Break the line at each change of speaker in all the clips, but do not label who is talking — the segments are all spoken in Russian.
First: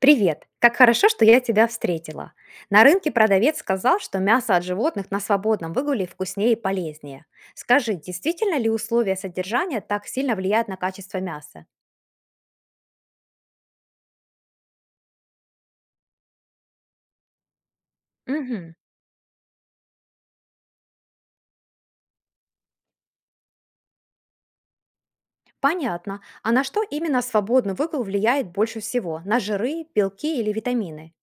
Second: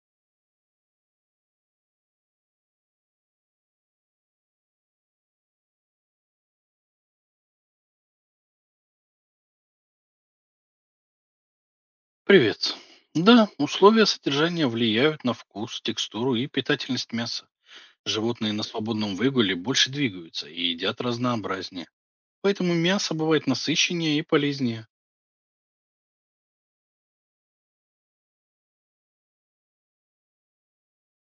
Привет! Как хорошо, что я тебя встретила. На рынке продавец сказал, что мясо от животных на свободном выгуле вкуснее и полезнее. Скажи, действительно ли условия содержания так сильно влияют на качество мяса?
Привет. Да, условия содержания влияют на вкус, текстуру и питательность мяса. Животные на
Мгм.
свободном выгуле больше двигаются и едят разнообразнее. Поэтому мясо бывает насыщеннее и полезнее.
Понятно. А на что именно свободный выгул влияет больше всего? На жиры, белки или витамины?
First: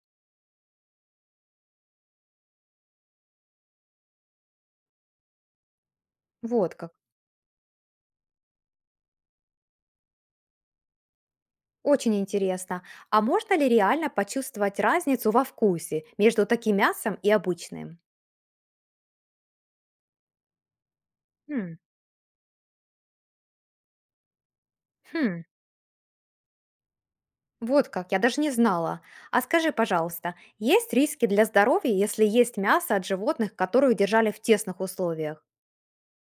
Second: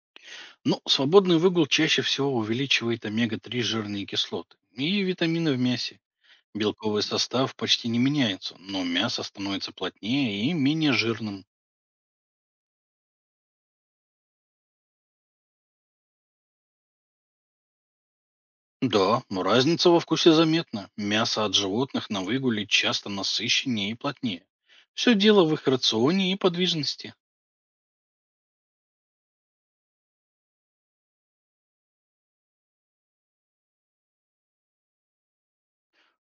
Но свободный выгул чаще всего увеличивает омега-3 жирные кислоты и витамины в мясе.
Вот как.
Белковый состав почти не меняется, но мясо становится плотнее и менее жирным.
Очень интересно. А можно ли реально почувствовать разницу во вкусе между таким мясом и обычным?
Да, но разница во вкусе заметна. Мясо от
Хм.
животных на выгуле часто насыщеннее и плотнее. Все
Хм.
дело в их рационе и подвижности.
Вот как, я даже не знала. А скажи, пожалуйста, есть риски для здоровья, если есть мясо от животных, которые держали в тесных условиях?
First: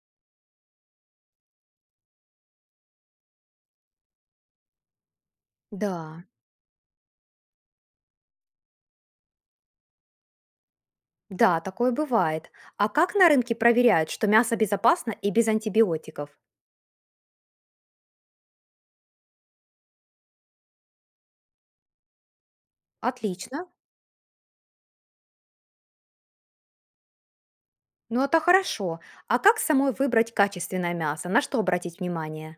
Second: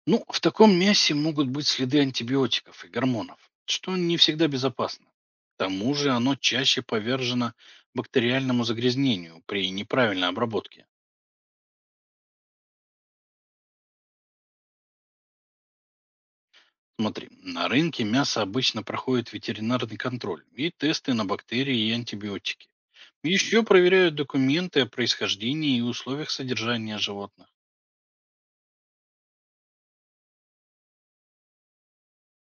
Ну, в таком мясе могут быть следы антибиотиков и гормонов, что не всегда безопасно. К тому же
Да,
оно чаще повержено бактериальному загрязнению при неправильной обработке.
да, такое бывает. А как на рынке проверяют, что мясо безопасно и без антибиотиков?
Смотри, на рынке мясо обычно проходит ветеринарный контроль и тесты на бактерии и антибиотики. Еще
Отлично.
проверяют документы о происхождении и условиях содержания животных.
Ну это хорошо. А как самой выбрать качественное мясо? На что обратить внимание?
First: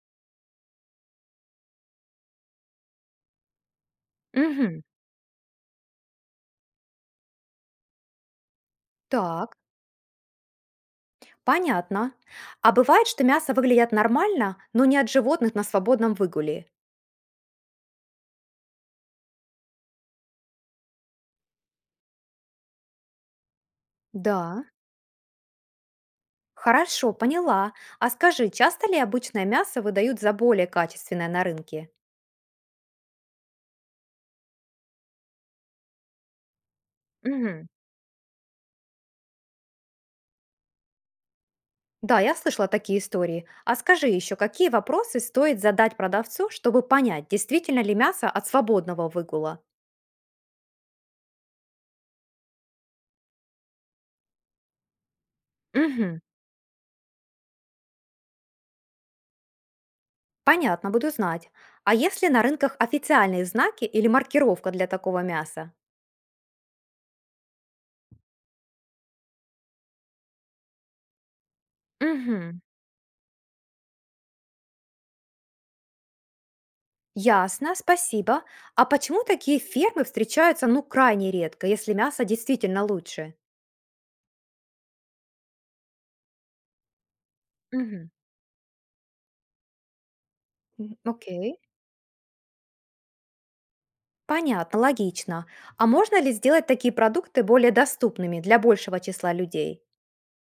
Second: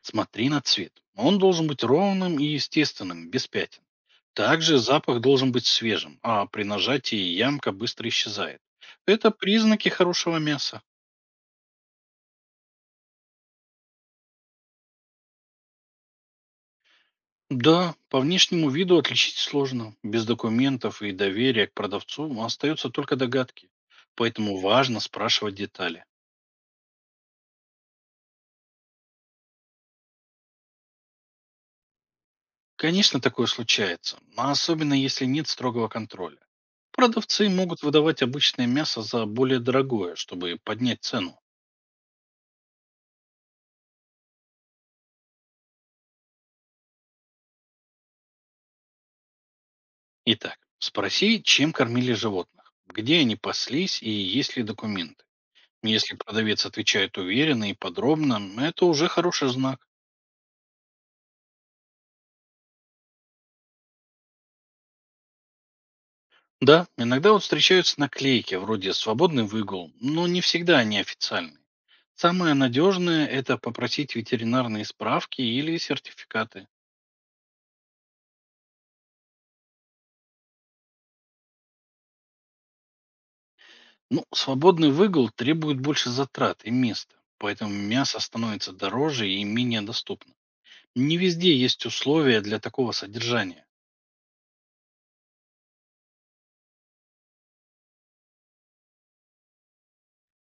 Смотри на цвет. Он должен быть ровным и естественным, без пятен. Также
Угу.
запах должен быть свежим, а при нажатии ямка быстро исчезает. Это
Так,
признаки хорошего мяса.
понятно. А бывает, что мясо выглядит нормально, но не от животных на свободном выгуле?
Да, по внешнему виду отличить сложно. Без документов и доверия к продавцу остаются только догадки. Поэтому
Да.
важно спрашивать детали.
Хорошо, поняла. А скажи, часто ли обычное мясо выдают за более качественное на рынке?
Конечно, такое случается, а особенно если нет строгого контроля. Продавцы
Мгм.
могут выдавать обычное мясо за более дорогое, чтобы поднять цену.
Да, я слышала такие истории. А скажи еще, какие вопросы стоит задать продавцу, чтобы понять, действительно ли мясо от свободного выгула?
Итак, спроси, чем кормили животных, где они паслись и есть ли документы. Если
Мгм.
продавец отвечает уверенно и подробно, это уже хороший знак.
Понятно, буду знать. А есть ли на рынках официальные знаки или маркировка для такого мяса?
Да, иногда вот встречаются наклейки вроде «свободный выгул», но не всегда они официальные. Самое
Мгм.
надежное– это попросить ветеринарные справки или сертификаты.
Ясно, спасибо. А почему такие фермы встречаются ну крайне редко, если мясо действительно лучше?
Ну, свободный выгул требует больше затрат и места, поэтому
Мгм.
мясо становится дороже и менее доступно. Не везде
Окей.
есть условия для такого содержания.
Понятно, логично. А можно ли сделать такие продукты более доступными для большего числа людей?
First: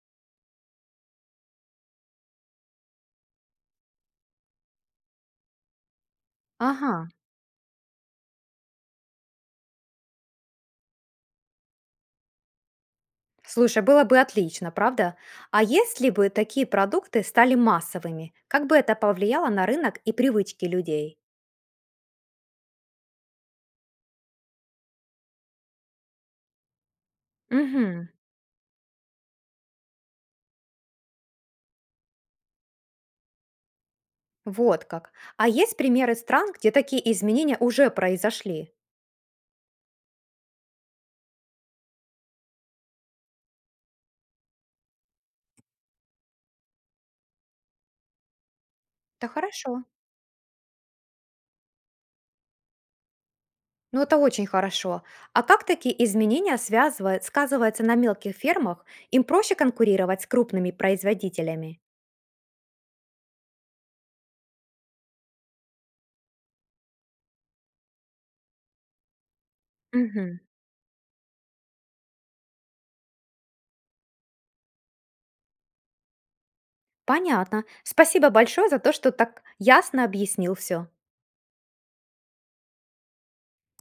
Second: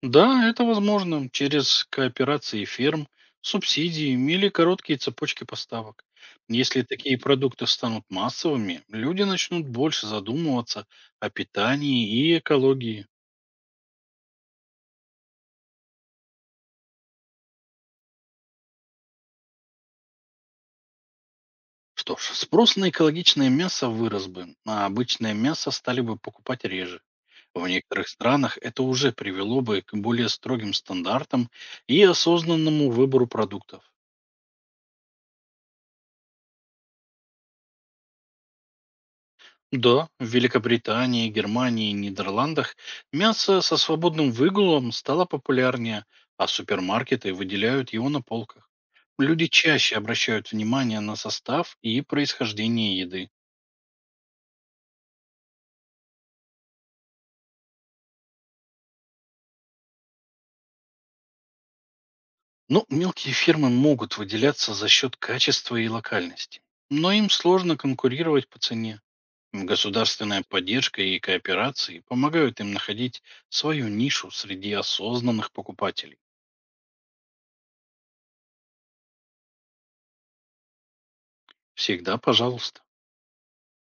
Да, это возможно через кооперации ферм, субсидии или короткие цепочки поставок. Если
Ага.
такие продукты станут массовыми, люди начнут больше задумываться о питании и экологии.
Слушай, было бы отлично, правда? А если бы такие продукты стали массовыми, как бы это повлияло на рынок и привычки людей?
Что ж, спрос на экологичное мясо вырос бы, а обычное мясо стали бы покупать реже. В
Угу.
некоторых странах это уже привело бы к более строгим стандартам и осознанному выбору продуктов.
Вот как. А есть примеры стран, где такие изменения уже произошли?
Да, в Великобритании, Германии и Нидерландах мясо со свободным выгулом стало популярнее, а супермаркеты выделяют его на полках.
Да,
Люди
хорошо.
чаще обращают внимание на состав и происхождение еды.
Ну, это очень хорошо. А как такие изменения связывают, сказываются на мелких фермах? Им проще конкурировать с крупными производителями?
Но мелкие фирмы могут выделяться за счет качества и локальности. Но им сложно конкурировать по цене.
Мгм.
Государственная поддержка и кооперации помогают им находить свою нишу среди осознанных покупателей.
Понятно. Спасибо большое за то, что так ясно объяснил все.
Всегда пожалуйста.